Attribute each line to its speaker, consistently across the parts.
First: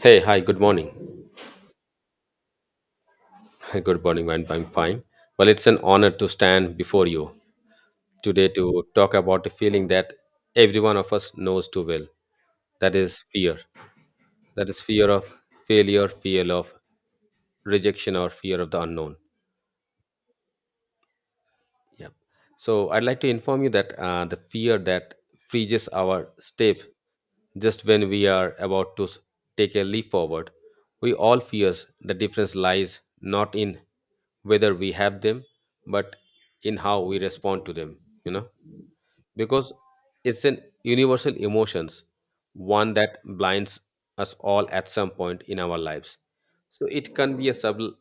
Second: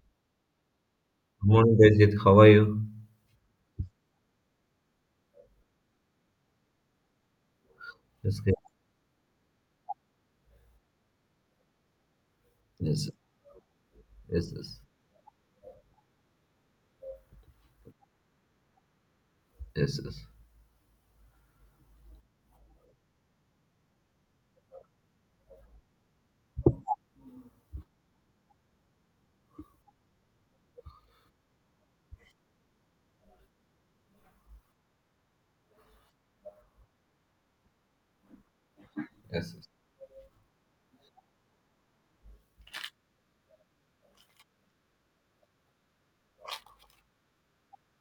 Speaker 1: Hey, hi, good morning.
Speaker 2: Good morning, Gurjit. How are you?
Speaker 1: Good morning, man. I'm fine. Well, it's an honor to stand before you
Speaker 2: Yes,
Speaker 1: today
Speaker 2: good.
Speaker 1: to talk about a feeling that every one of us knows too well. That
Speaker 2: Yes,
Speaker 1: is fear.
Speaker 2: yes,
Speaker 1: That
Speaker 2: yes,
Speaker 1: is fear of failure, fear of rejection, or fear of the unknown.
Speaker 2: yes, yes,
Speaker 1: Yeah. So I'd like to inform you that the fear that freezes our step just when we are about to take a leap forward, we all fears. The difference lies not in whether we have them, but in how we respond to them. You know,
Speaker 2: yes. Yes.
Speaker 1: because it's an universal emotions, one that blinds us all at some point in our lives. So it can be a subtle,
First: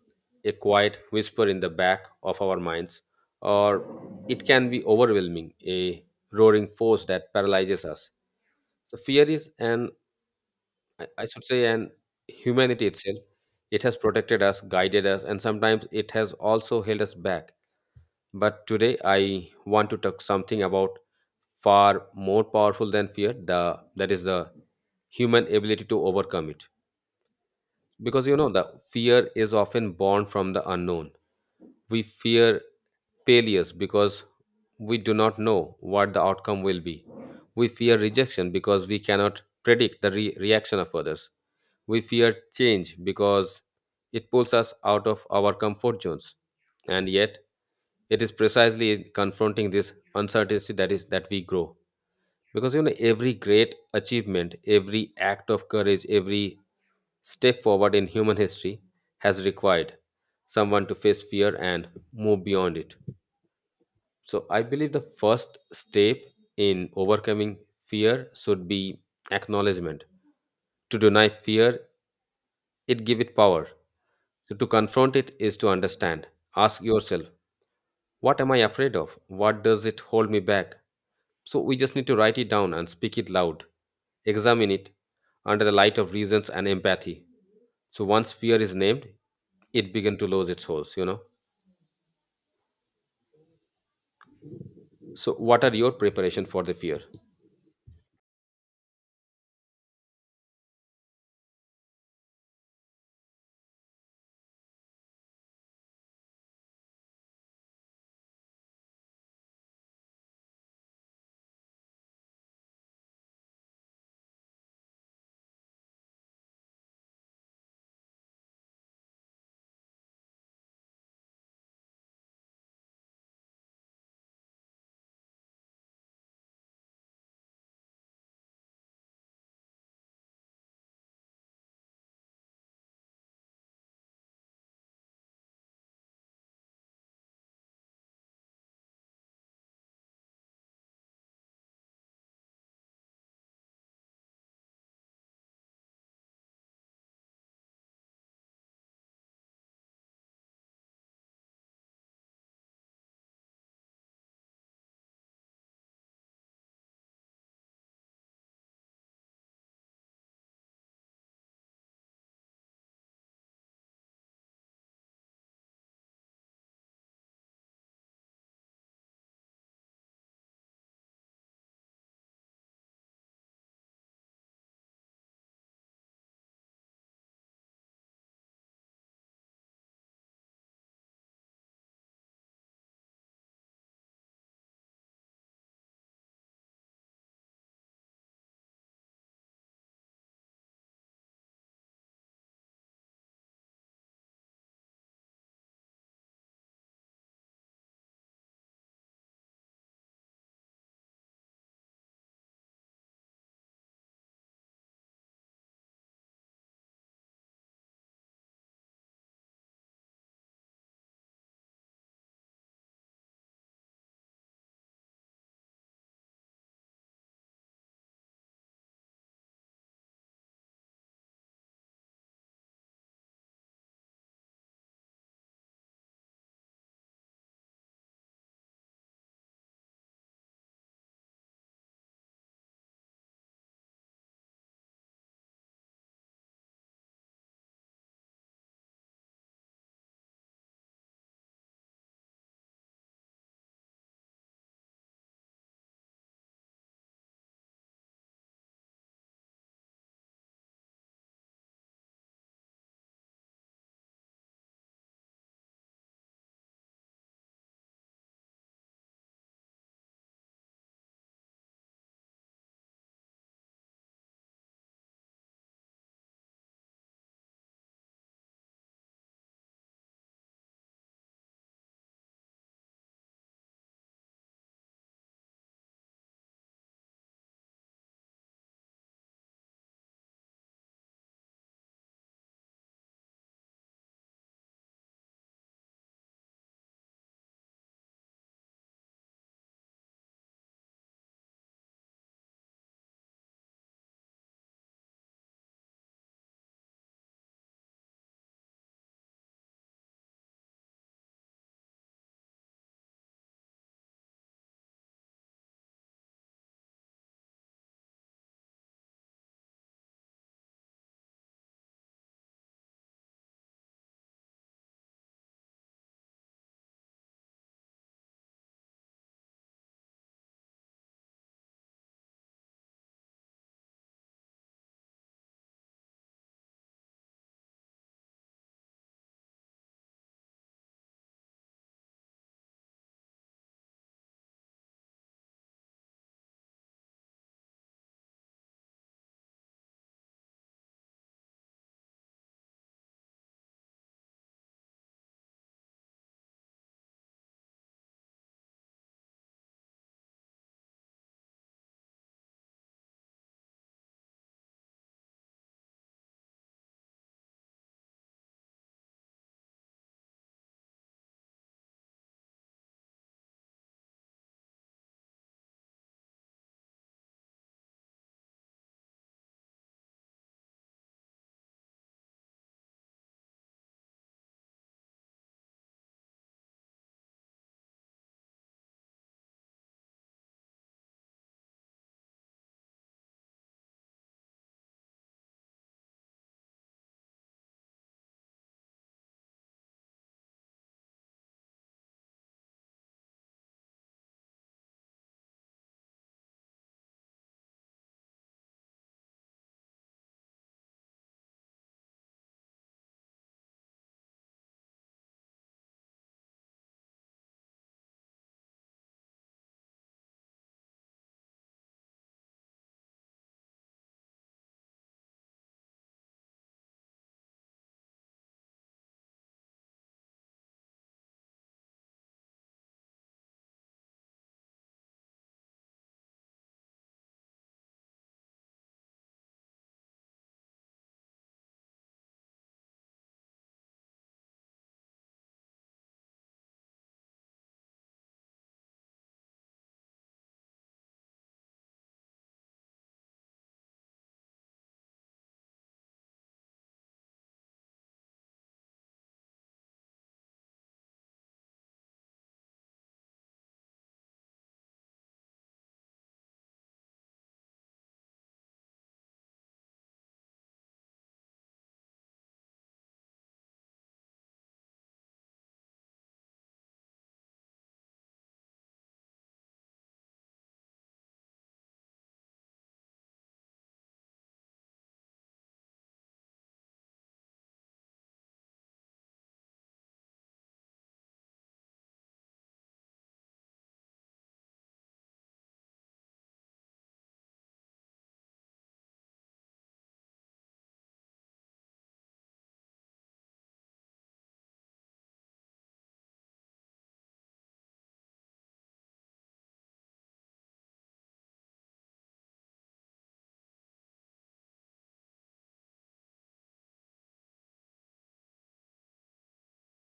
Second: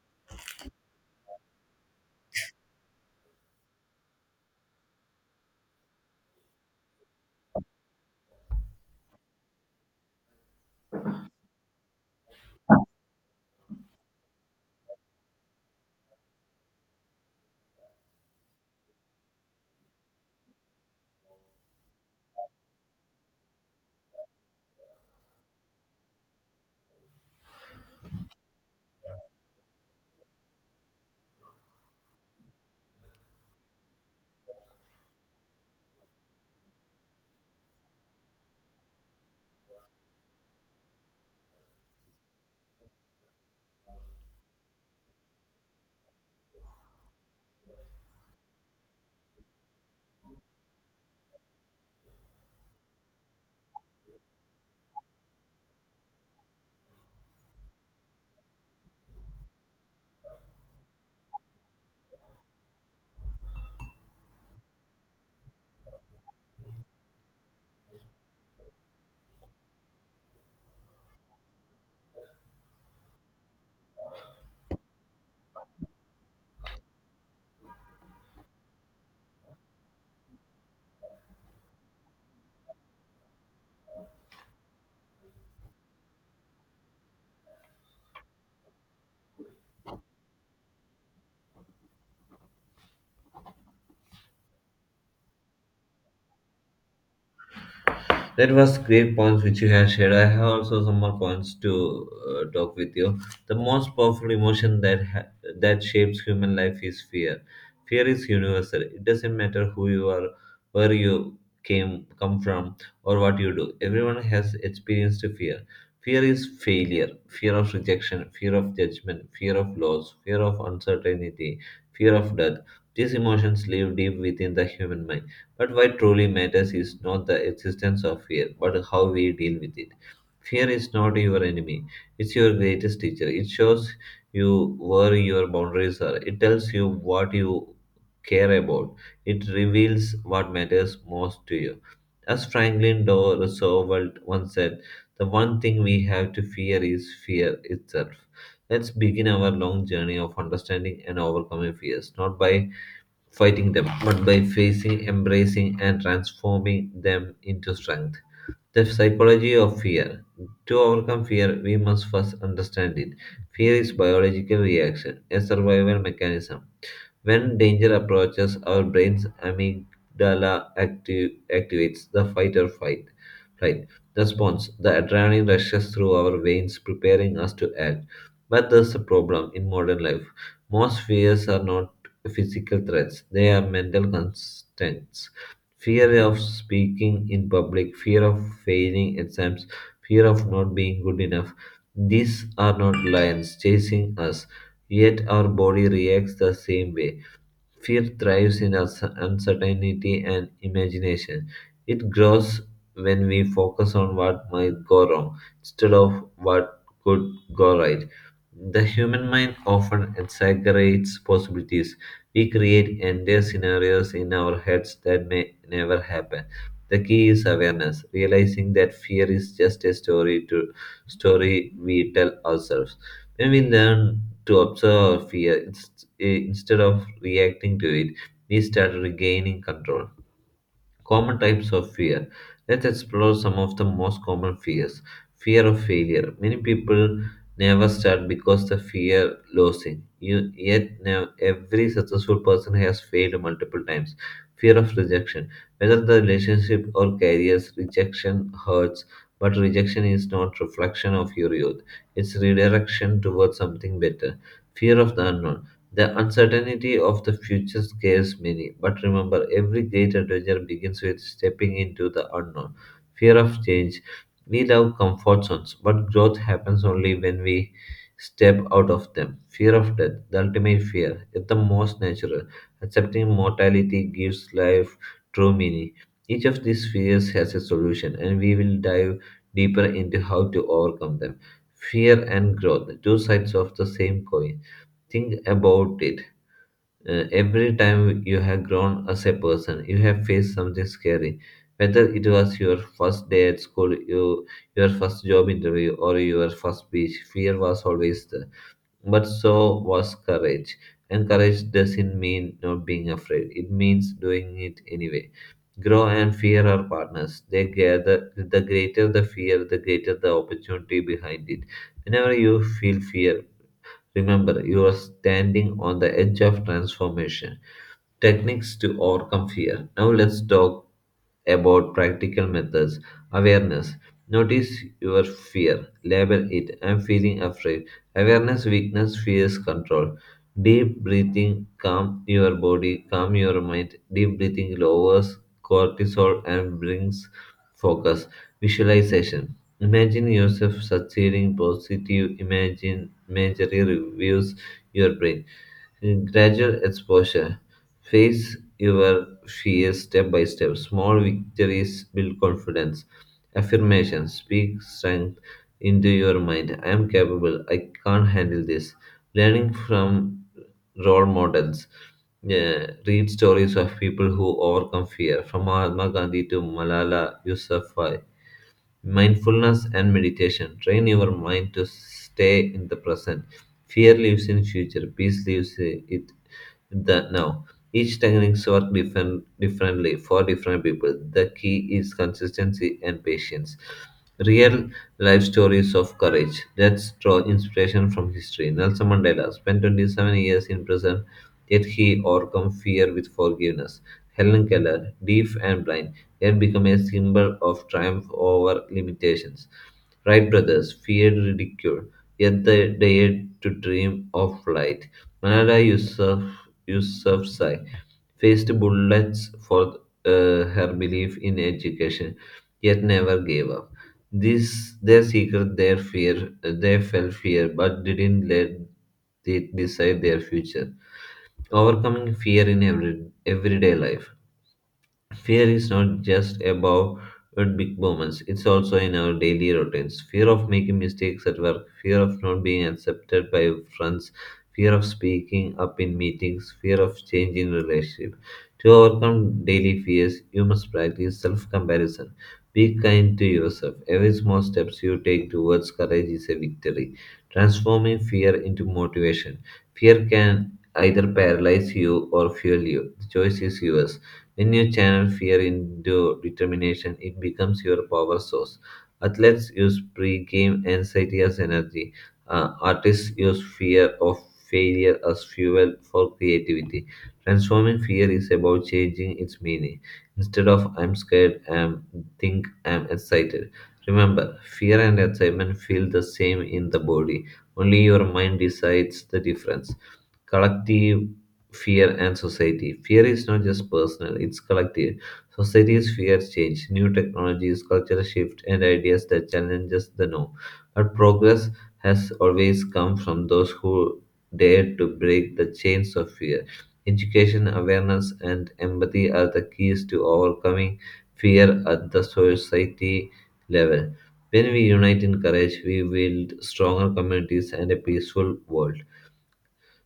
Speaker 1: a quiet whisper in the back of our minds, or it can be overwhelming, a roaring force that paralyzes us. So fear is an, I should say, an humanity itself. It has protected us, guided us, and sometimes it has also held us back. But today I want to talk something about far more powerful than fear, the that is the human ability to overcome it. Because you know, the fear is often born from the unknown. We fear failures because we do not know what the outcome will be. We fear rejection because we cannot predict the reaction of others. We fear change because it pulls us out of our comfort zones. And yet it is precisely in confronting this uncertainty that we grow. Because you know, every great achievement, every act of courage, every step forward in human history has required someone to face fear and move beyond it. So I believe the first step in overcoming fear should be acknowledgement. To deny fear, it give it power. So to confront it is to understand. Ask yourself, what am I afraid of, what does it hold me back? So we just need to write it down and speak it loud, examine it under the light of reasons and empathy. So once fear is named, it began to lose its holes, you know. So what are your preparation for the fear?
Speaker 2: That was great points which you have shared. I have also some more points to talk with you. The most powerful emotion that that shapes human life is fear. Fear is universal. It doesn't matter who you are, where you came come from, or what you do. Everyone has experienced fear. Fear is failure, fear of rejection, fear of judgment, fear of loss, fear of uncertainty, fear of death. These emotions live deep within the human mind, but what truly matters is not the existence of fear, but how we deal with it. Fear is not your enemy, it's your greatest teacher. It shows you where your boundaries are, it tells you what you care about, it reveals what matters most to you. As Franklin Doe Roosevelt once said, the one thing we have to fear is fear itself. Let's begin our long journey of understanding and overcoming fears, not by fighting them, but by facing, embracing, and transforming them into strength. The psychology of fear. To overcome fear, we must first understand it. Fear is biological reaction, a survival mechanism. When danger approaches, our brain's amygdala activates the fight or fight flight response. The adrenaline rushes through our veins, preparing us to act. But there's a problem in modern life. Most fears are not physical threats; they are mental constraints. Fear of speaking in public, fear of failing exams, fear of not being good enough. These are not lions chasing us, yet our body reacts the same way. Fear thrives in uncertainty and imagination. It grows when we focus on what might go wrong instead of what could go right. The human mind often exaggerates possibilities. We create entire scenarios in our heads that may never happen. The key is awareness, realizing that fear is just a story we tell ourselves. When we learn to observe our fear instead of reacting to it, we start regaining control. Common types of fear. Let's explore some of the most common fears. Fear of failure. Many people never start because they fear losing. Yet now every successful person has failed multiple times. Fear of rejection. Whether the relationship or careers, rejection hurts. But rejection is not reflection of your youth. It's redirection towards something better. Fear of the unknown. The uncertainty of the future scares many, but remember, every great adventure begins with stepping into the unknown. Fear of change. We love comfort zones, but growth happens only when we step out of them. Fear of death, the ultimate fear, is the most natural. Accepting mortality gives life true meaning. Each of these fears has a solution, and we will dive deeper into how to overcome them. Fear and growth, two sides of the same coin. Think about it. Every time you have grown as a person, you have faced something scary. Whether it was your first day at school, your first job interview, or your first speech, fear was always there. But so was courage. And courage doesn't mean not being afraid, it means doing it anyway. Grow and fear are partners. They gather, the greater the fear, the greater the opportunity behind it. Whenever you feel fear, remember, you are standing on the edge of transformation. Techniques to overcome fear. Now let's talk about practical methods. Awareness. Notice your fear. Label it. I'm feeling afraid. Awareness, weakness, fears, control. Deep breathing, calm your body, calm your mind. Deep breathing lowers cortisol and brings focus. Visualization. Imagine yourself succeeding. Positive imagine imagery reviews your brain. Gradual exposure. Face your fears step by step. Small victories build confidence. Affirmations speak strength into your mind. I am capable. I can't handle this. Learning from role models. Yeah, read stories of people who overcome fear, from Mahatma Gandhi to Malala Yousafzai. Mindfulness and meditation train your mind to stay in the present. Fear lives in future, peace lives it in the now. Each techniques work differently for different people. The key is consistency and patience. Real life stories of courage. Let's draw inspiration from history. Nelson Mandela spent 27 years in prison, yet he overcome fear with forgiveness. Helen Keller, deaf and blind, and become a symbol of triumph over limitations. Wright brothers feared ridicule, yet they dared to dream of flight. Malala Yusuf, Yousafzai faced bullets for her belief in education, yet never gave up. This their secret, their fear, they felt fear, but didn't let it decide their future. Overcoming fear in everyday life. Fear is not just about big moments, it's also in our daily routines. Fear of making mistakes at work, fear of not being accepted by friends, fear of speaking up in meetings, fear of changing relationship. To overcome daily fears, you must practice self-comparison. Be kind to yourself. Every small steps you take towards courage is a victory. Transforming fear into motivation. Fear can either paralyze you or fuel you. The choice is yours. When you channel fear into determination, it becomes your power source. Athletes use pre-game anxiety as energy. Artists use fear of failure as fuel for creativity. Transforming fear is about changing its meaning. Instead of I'm scared, I'm think I'm excited. Remember, fear and excitement feel the same in the body. Only your mind decides the difference. Collective fear and society. Fear is not just personal, it's collective. Societies fear change, new technologies, cultural shift, and ideas that challenges the norm. But progress has always come from those who dare to break the chains of fear. Education, awareness, and empathy are the keys to overcoming fear at the society level. When we unite in courage, we build stronger communities and a peaceful world.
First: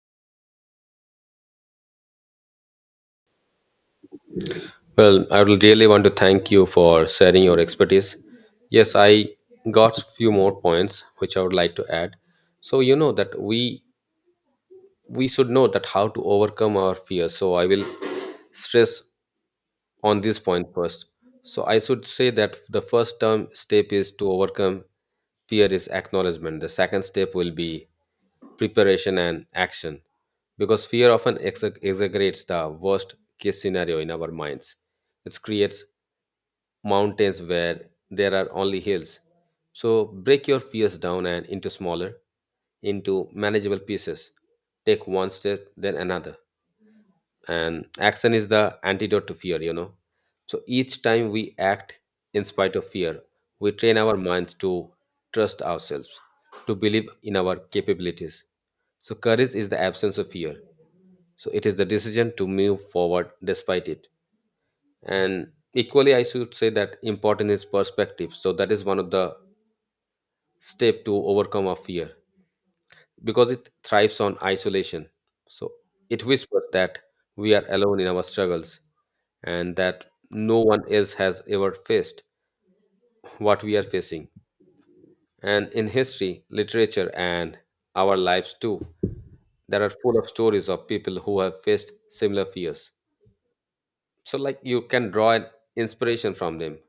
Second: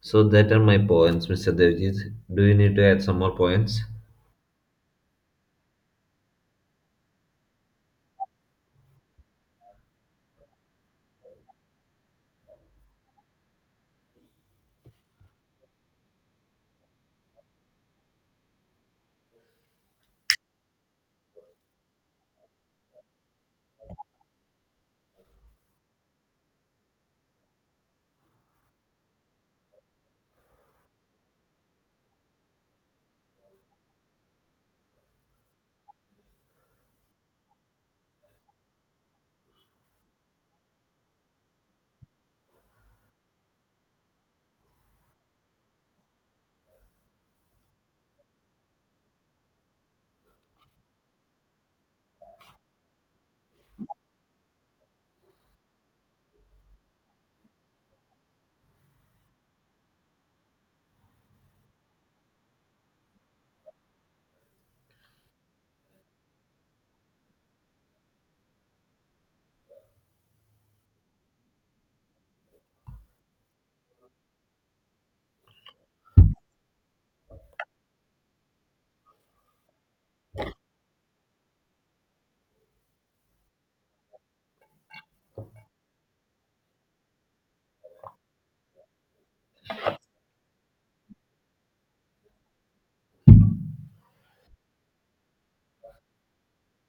Speaker 2: So that are my points, Mr. Devjit. Do you need to add some more points?
Speaker 1: Well, I would really want to thank you for sharing your expertise. Yes, I got few more points which I would like to add. So you know that we should know that how to overcome our fears. So I will stress on this point first. So I should say that the first term step is to overcome fear is acknowledgement. The second step will be preparation and action, because fear often exaggerates the worst case scenario in our minds. It creates mountains where there are only hills. So break your fears down and into smaller, into manageable pieces. Take one step, then another, and action is the antidote to fear, you know. So each time we act in spite of fear, we train our minds to trust ourselves, to believe in our capabilities. So courage is the absence of fear, so it is the decision to move forward despite it. And equally, I should say that important is perspective, so that is one of the step to overcome our fear, because it thrives on isolation. So it whispers that we are alone in our struggles, and that no one else has ever faced what we are facing. And in history, literature, and our lives too, there are full of stories of people who have faced similar fears. So, like, you can draw an inspiration from them.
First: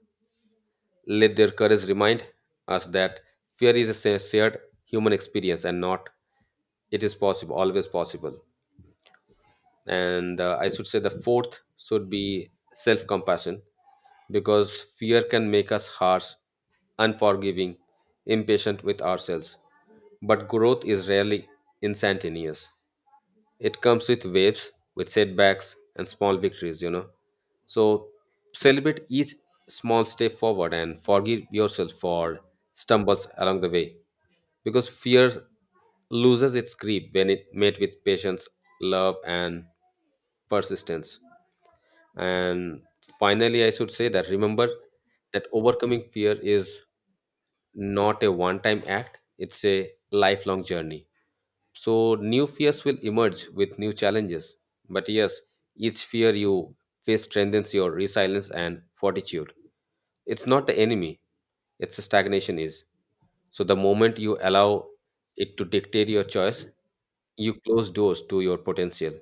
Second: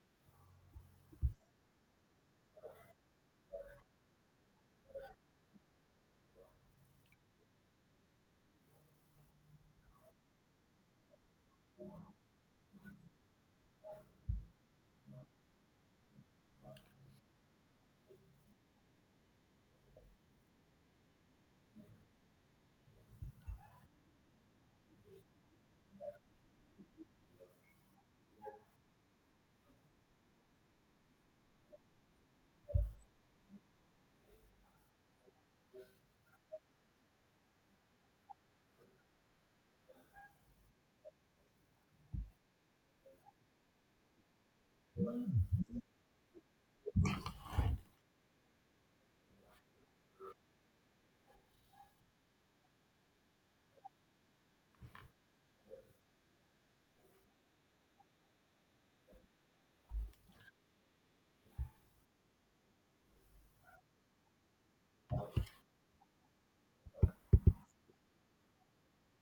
Speaker 1: Let their courage remind us that fear is a shared human experience, and not, it is possible, always possible. And I should say the fourth should be self compassion, because fear can make us harsh, unforgiving, impatient with ourselves. But growth is rarely instantaneous. It comes with waves, with setbacks and small victories, you know. So celebrate each small step forward and forgive yourself for stumbles along the way, because fear loses its grip when it met with patience, love, and persistence. And finally, I should say that remember that overcoming fear is not a one time act, it's a lifelong journey. So, new fears will emerge with new challenges. But yes, each fear you face strengthens your resilience and fortitude. It's not the enemy, it's a stagnation is. So, the moment you allow it to dictate your choice, you close doors to your potential.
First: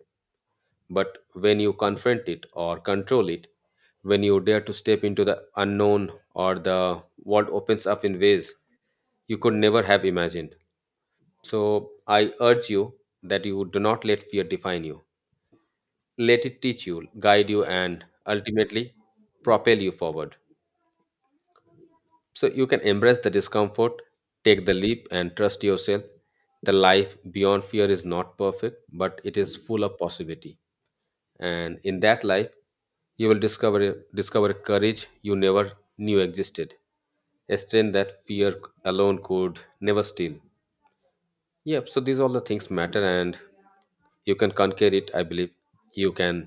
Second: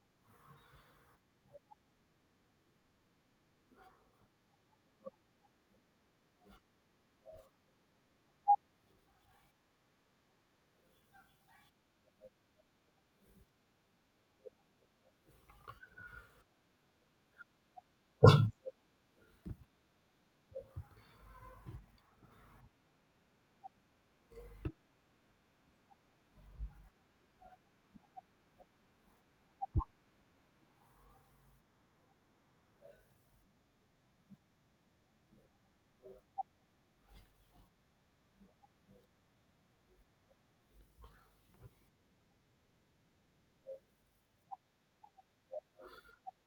Speaker 1: But when you confront it or control it, when you dare to step into the unknown, or the world opens up in ways you could never have imagined. So I urge you that you do not let fear define you. Let it teach you, guide you, and ultimately propel you forward. So you can embrace the discomfort, take the leap, and trust yourself. The life beyond fear is not perfect, but it is full of possibility. And in that life you will discover courage you never knew existed, a strength that fear alone could never steal. Yep. So these all the things matter, and you can conquer it. I believe you can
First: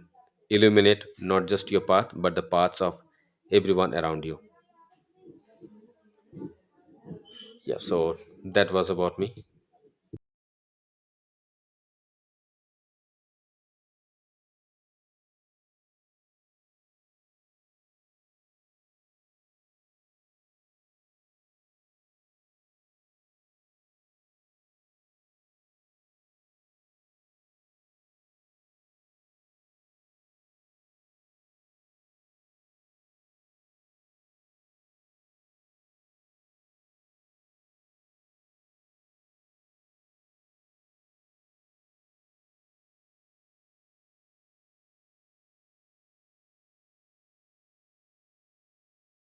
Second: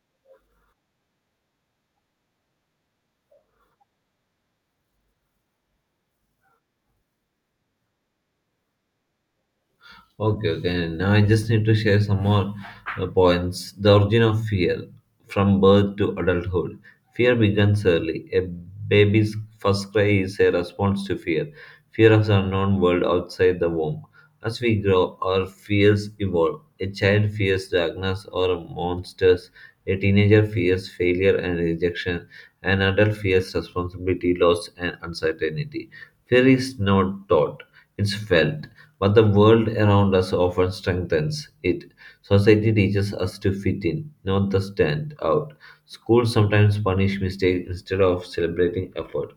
Speaker 1: illuminate not just your path but the paths of everyone around you. Yeah. So that was about me.
Speaker 2: Okay, okay. Now I just need to share some more points. The origin of fear from birth to adulthood. Fear begins early. A baby's first cry is a response to fear, fear of the unknown world outside the womb. As we grow, our fears evolve. A child fears darkness or monsters. A teenager fears failure and rejection. An adult fears responsibility, loss, and uncertainty. Fear is not taught, it's felt. But the world around us often strengthens it. Society teaches us to fit in, not to stand out. Schools sometimes punish mistakes instead of celebrating effort.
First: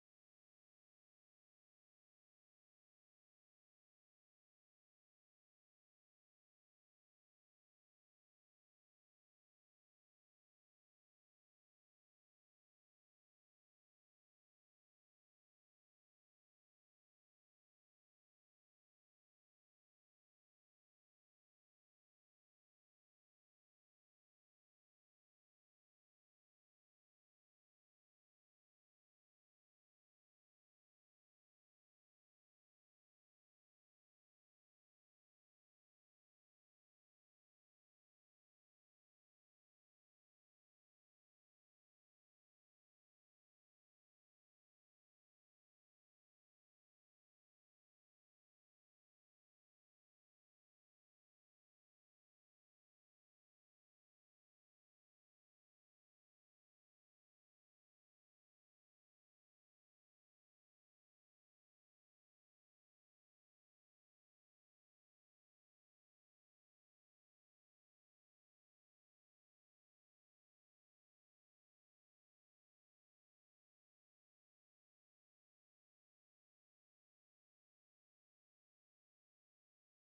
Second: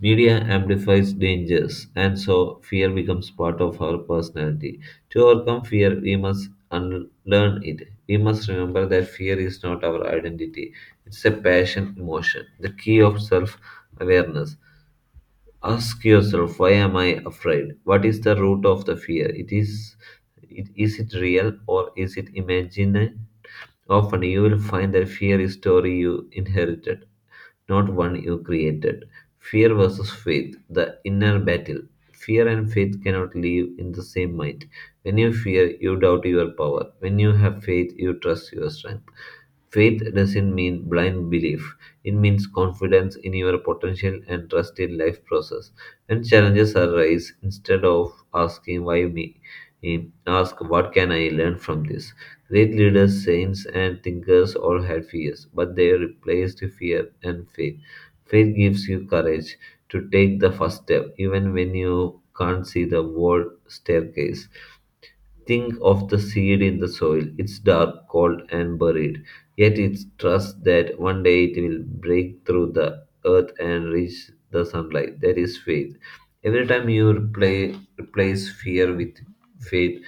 Speaker 2: Media amplifies dangers, and so fear becomes part of our personality. To overcome fear, we must unlearn it. We must remember that fear is not our identity, it's a passion emotion, the key of self awareness. Ask yourself, why am I afraid? What is the root of the fear? Is it real or is it imagined? Often you will find that fear is story you inherited, not one you created. Fear versus faith, the inner battle. Fear and faith cannot live in the same mind. When you fear, you doubt your power. When you have faith, you trust your strength. Faith doesn't mean blind belief. It means confidence in your potential and trust in life process. When challenges arise, instead of asking why me, eh, ask what can I learn from this. Great leaders, saints, and thinkers all had fears, but they replaced fear and faith. Faith gives you courage to take the first step, even when you can't see the world staircase. Think of the seed in the soil. It's dark, cold, and buried. Yet it trusts that one day it will break through the earth and reach the sunlight. That is faith. Every time you replace fear with faith,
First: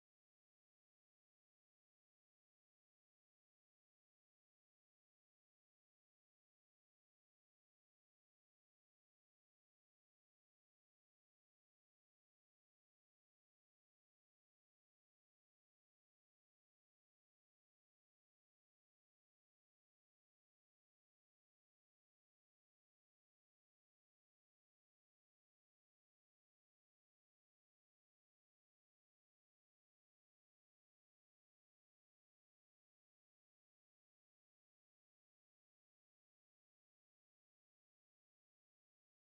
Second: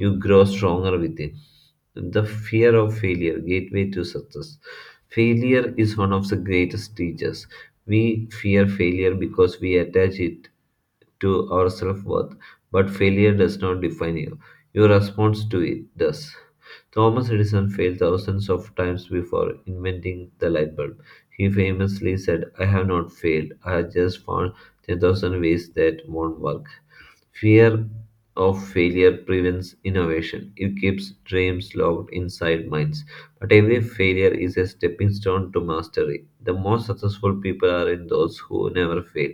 Speaker 2: you grow stronger within. The fear of failure, gateway to success. Failure is one of the greatest teachers. We fear failure because we attach it to our self-worth, but failure does not define you. Your response to it does. Thomas Edison failed thousands of times before inventing the light bulb. He famously said, I have not failed, I have just found 10,000 ways that won't work. Fear of failure prevents innovation. It keeps dreams locked inside minds. But every failure is a stepping stone to mastery. The most successful people are in those who never fail.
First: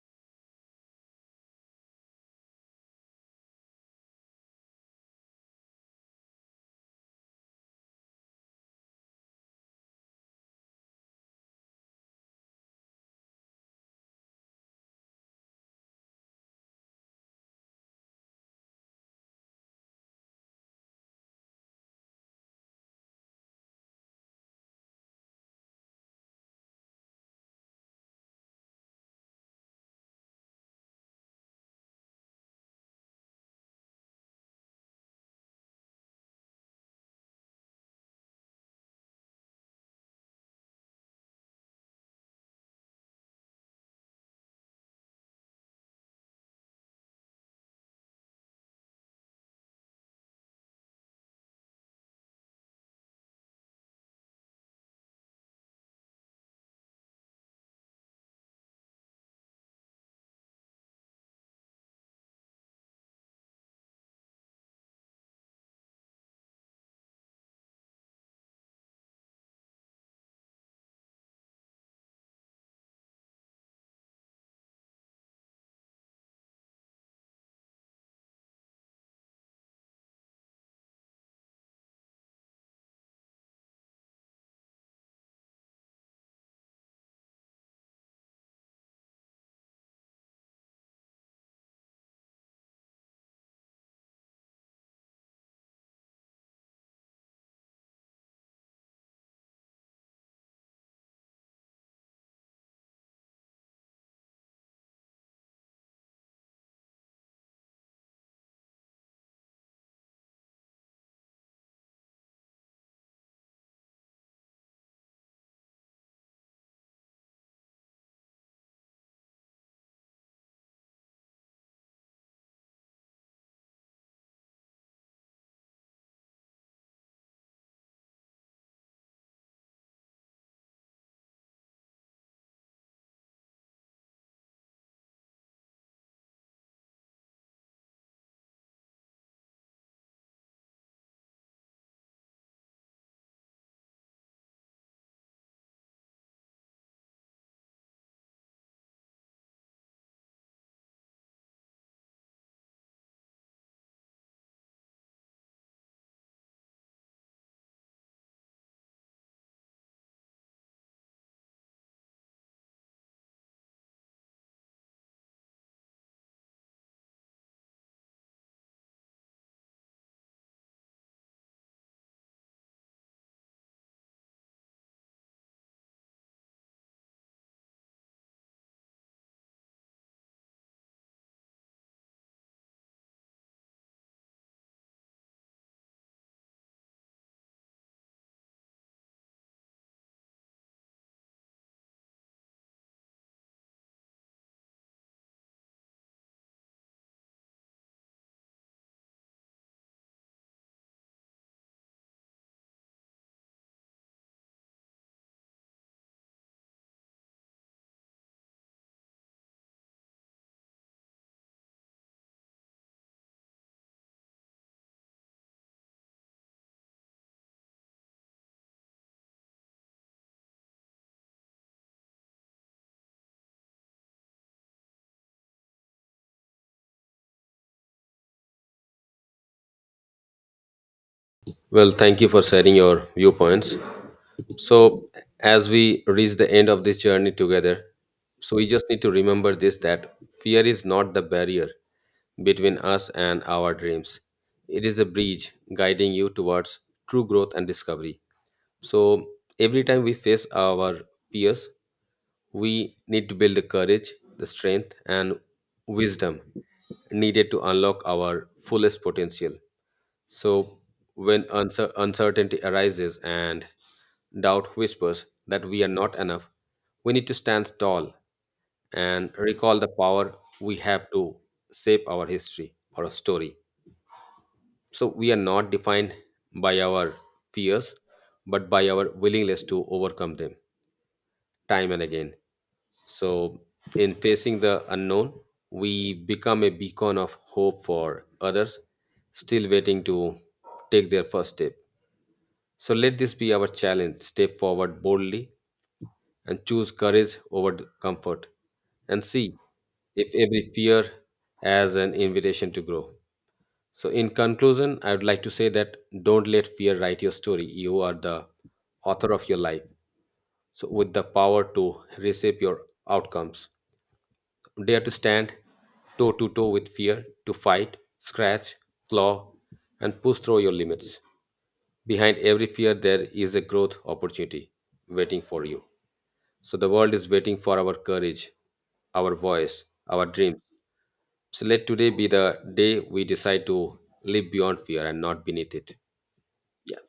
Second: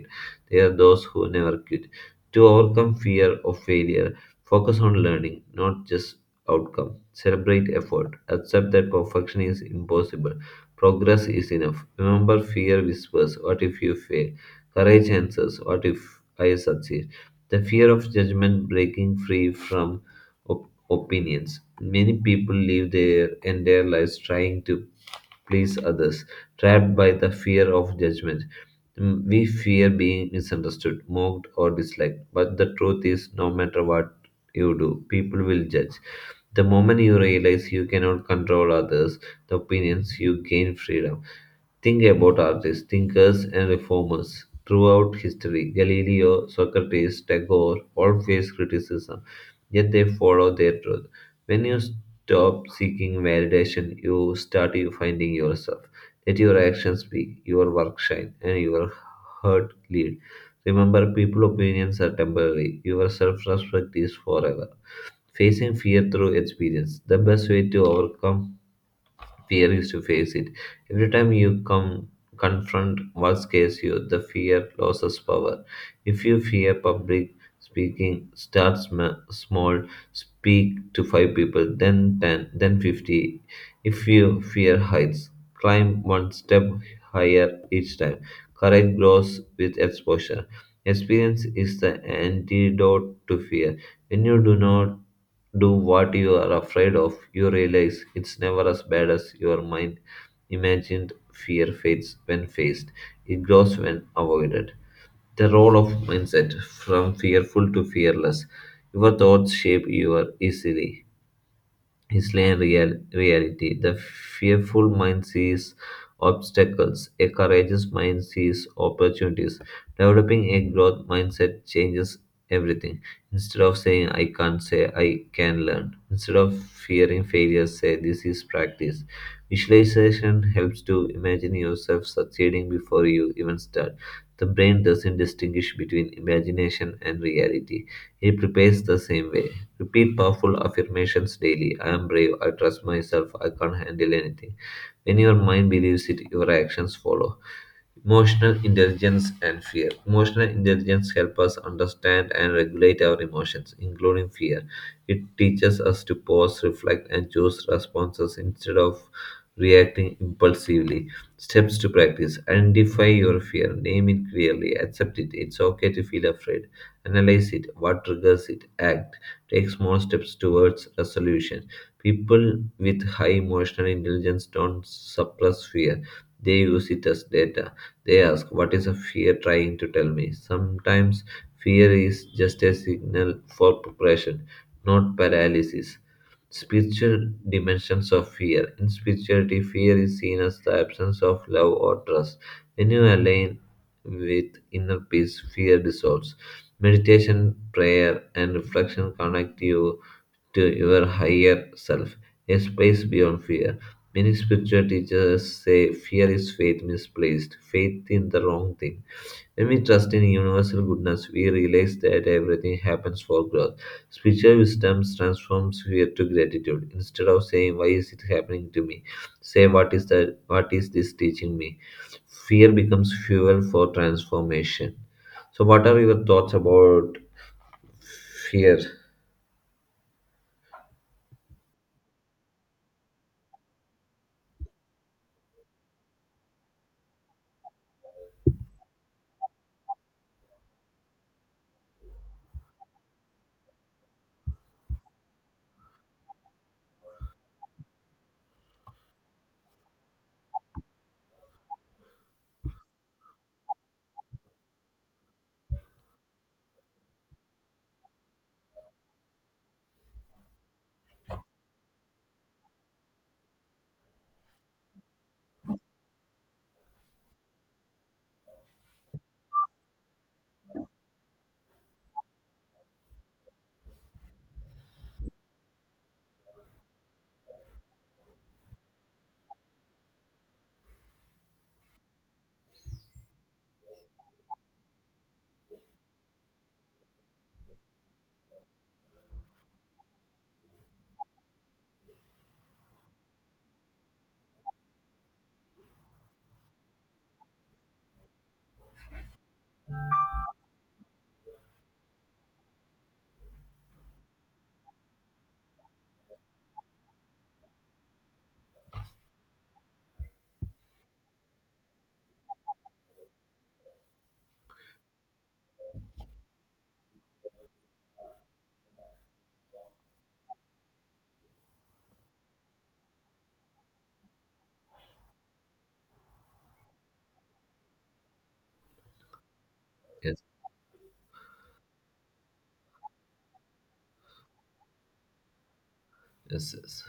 Speaker 2: They are those who never quit. To overcome fear of failure, focus on learning, not just outcome. Celebrate effort. Accept that perfection is impossible. Progress is enough. Remember, fear whispers, what if you fail? Courage answers, what if I succeed? The fear of judgment, breaking free from opinions. Many people live their entire lives trying to please others, trapped by the fear of judgment. We fear being misunderstood, mocked, or disliked. But the truth is, no matter what you do, people will judge. The moment you realize you cannot control others, the opinions, you gain freedom. Think about artists, thinkers, and reformers throughout history. Galileo, Socrates, Tagore all faced criticism, yet they followed their truth. When you stop seeking validation, you start you finding yourself. Let your actions speak, your work shine, and your heart lead. Remember, people opinions are temporary. Your self-respect is forever. Facing fear through experience, the best way to overcome fear is to face it. Every time you come confront what scares you, the fear loses power. If you fear public speaking, start small, speak to five people, then 10, then 50. If you fear heights, climb one step higher each time. Courage grows with exposure. Experience is the antidote to fear. When you do not do what you are afraid of, you realize it's never as bad as your mind imagined. Fear fades when faced, it grows when avoided. The role of mindset from fearful to fearless. Your thoughts shape your easily his lane real, reality. The fearful mind sees obstacles, a courageous mind sees opportunities. Developing a growth mindset changes everything. Instead of saying I can't, say I can learn. Instead of fearing failure, say this is practice. Visualization helps to imagine yourself succeeding before you even start. The brain doesn't distinguish between imagination and reality. It prepares the same way. Repeat powerful affirmations daily I am brave, I trust myself, I can handle anything. When your mind believes it, your actions follow. Emotional intelligence and fear. Emotional intelligence helps us understand and regulate our emotions, including fear. It teaches us to pause, reflect, and choose responses instead of reacting impulsively. Steps to practice identify your fear, name it clearly, accept it. It's okay to feel afraid, analyze it, what triggers it, act. Take small steps towards resolution. People with high emotional intelligence don't suppress fear, they use it as data. They ask, what is a fear trying to tell me? Sometimes fear is just a signal for preparation, not paralysis. Spiritual dimensions of fear. In spirituality, fear is seen as the absence of love or trust. When you align with inner peace, fear dissolves. Meditation, prayer, and reflection connect you to your higher self, a space beyond fear. Many spiritual teachers say fear is faith misplaced, faith in the wrong thing. When we trust in universal goodness, we realize that everything happens for growth. Spiritual wisdom transforms fear to gratitude. Instead of saying why is it happening to me, say what is this teaching me? Fear becomes fuel for transformation. So what are your thoughts about fear?
Speaker 1: Well, thank you for sharing your viewpoints. So, as we reach the end of this journey together, so we just need to remember this that fear is not the barrier between us and our dreams. It is a bridge guiding you towards true growth and discovery. So, every time we face our fears, we need to build the courage, the strength, and wisdom needed to unlock our fullest potential. So, when uncertainty arises and doubt whispers that we are not enough, we need to stand tall and recall the power we have to shape our story. So, we are not defined by our fears, but by our willingness to overcome them time and again. So, in facing the unknown, we become a beacon of hope for others still waiting to take their first step. So let this be our challenge. Step forward boldly and choose courage over comfort, and see if every fear has an invitation to grow. So, in conclusion, I would like to say that don't let fear write your story. You are the author of your life. So, with the power to reshape your outcomes. Dare to stand toe to toe with fear, to fight, scratch, claw, and push through your limits. Behind every fear, there is a growth opportunity waiting for you. So the world is waiting for our courage, our voice, our
Speaker 2: Yes,
Speaker 1: dreams. So let today be the day we decide to live beyond fear and not beneath it.
Speaker 2: yes,
Speaker 1: Yeah,
Speaker 2: yes.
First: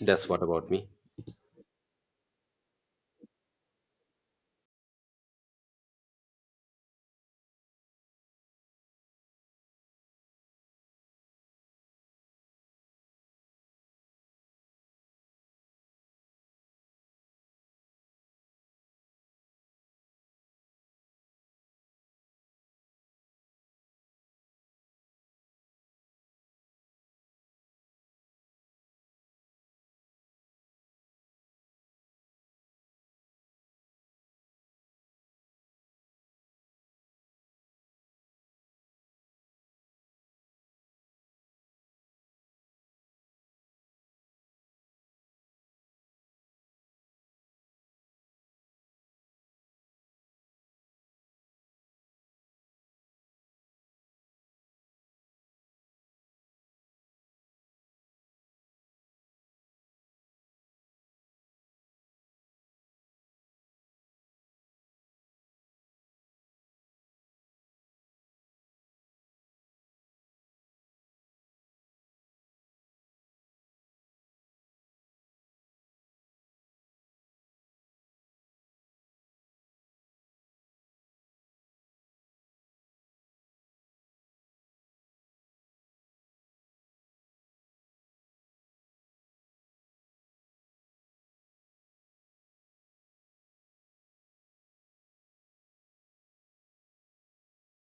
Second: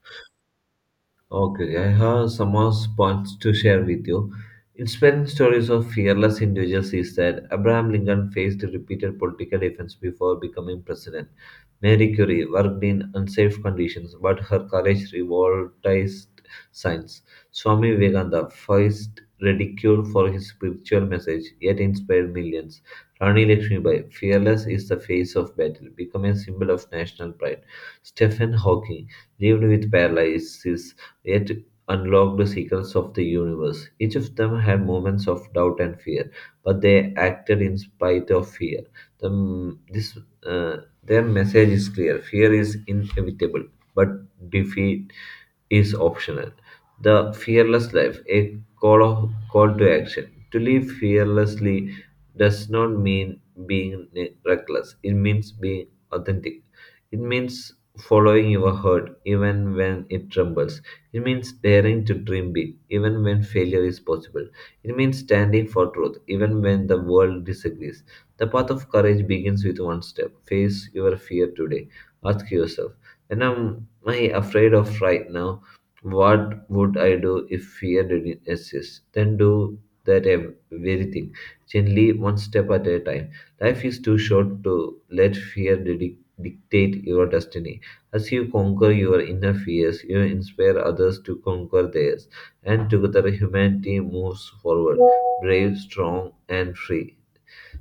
Speaker 1: that's what about me.
Speaker 2: Okay, I have some more points to share with you. Inspiring stories of fearless individuals is that Abraham Lincoln faced repeated political defense before becoming president. Marie Curie worked in unsafe conditions, but her courage revoltized science. Swami Vivekananda faced ridicule for his spiritual message, yet inspired millions. Rani Lakshmibai, fearless is the face of battle, become a symbol of national pride. Stephen Hawking lived with paralysis yet unlocked the secrets of the universe. Each of them had moments of doubt and fear, but they acted in spite of fear. The, m- this, uh, their message is clear fear is inevitable, but defeat is optional. The fearless life, a call to action. To live fearlessly does not mean being reckless, it means being authentic. It means following your heart even when it trembles it means daring to dream big, even when failure is possible. It means standing for truth, even when the world disagrees. The path of courage begins with one step. Face your fear today. Ask yourself, when am I afraid of right now? What would I do if fear didn't exist? Then do that very thing, gently, one step at a time. Life is too short to let fear dictate your destiny. As you conquer your inner fears, you inspire others to conquer theirs, and together humanity moves forward, brave, strong, and free.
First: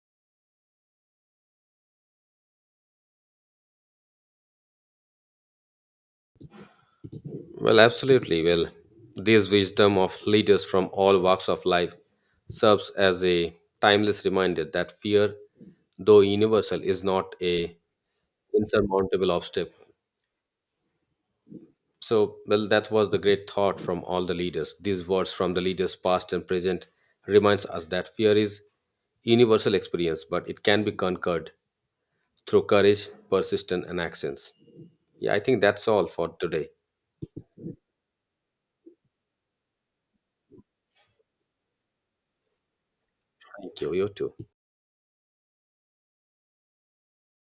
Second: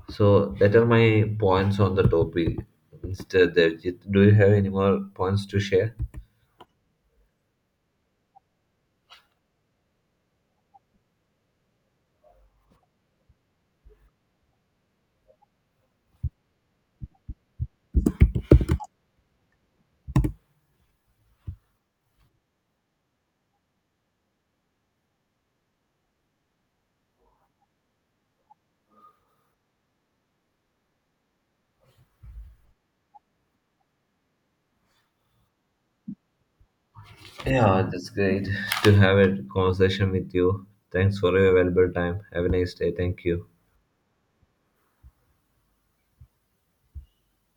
Speaker 2: So, that are my points on the topic. Mr. Devjit, do you have any more points to share?
Speaker 1: Well, absolutely. Well, this wisdom of leaders from all walks of life serves as a timeless reminder that fear, though universal, is not a insurmountable obstacle. So, well, that was the great thought from all the leaders. These words from the leaders, past and present, reminds us that fear is universal experience, but it can be conquered through courage, persistence, and actions. Yeah, I think that's all for today.
Speaker 2: Yeah, that's great to have a conversation with you. Thanks for your valuable time. Have a nice day. Thank you.
Speaker 1: Thank you. You too.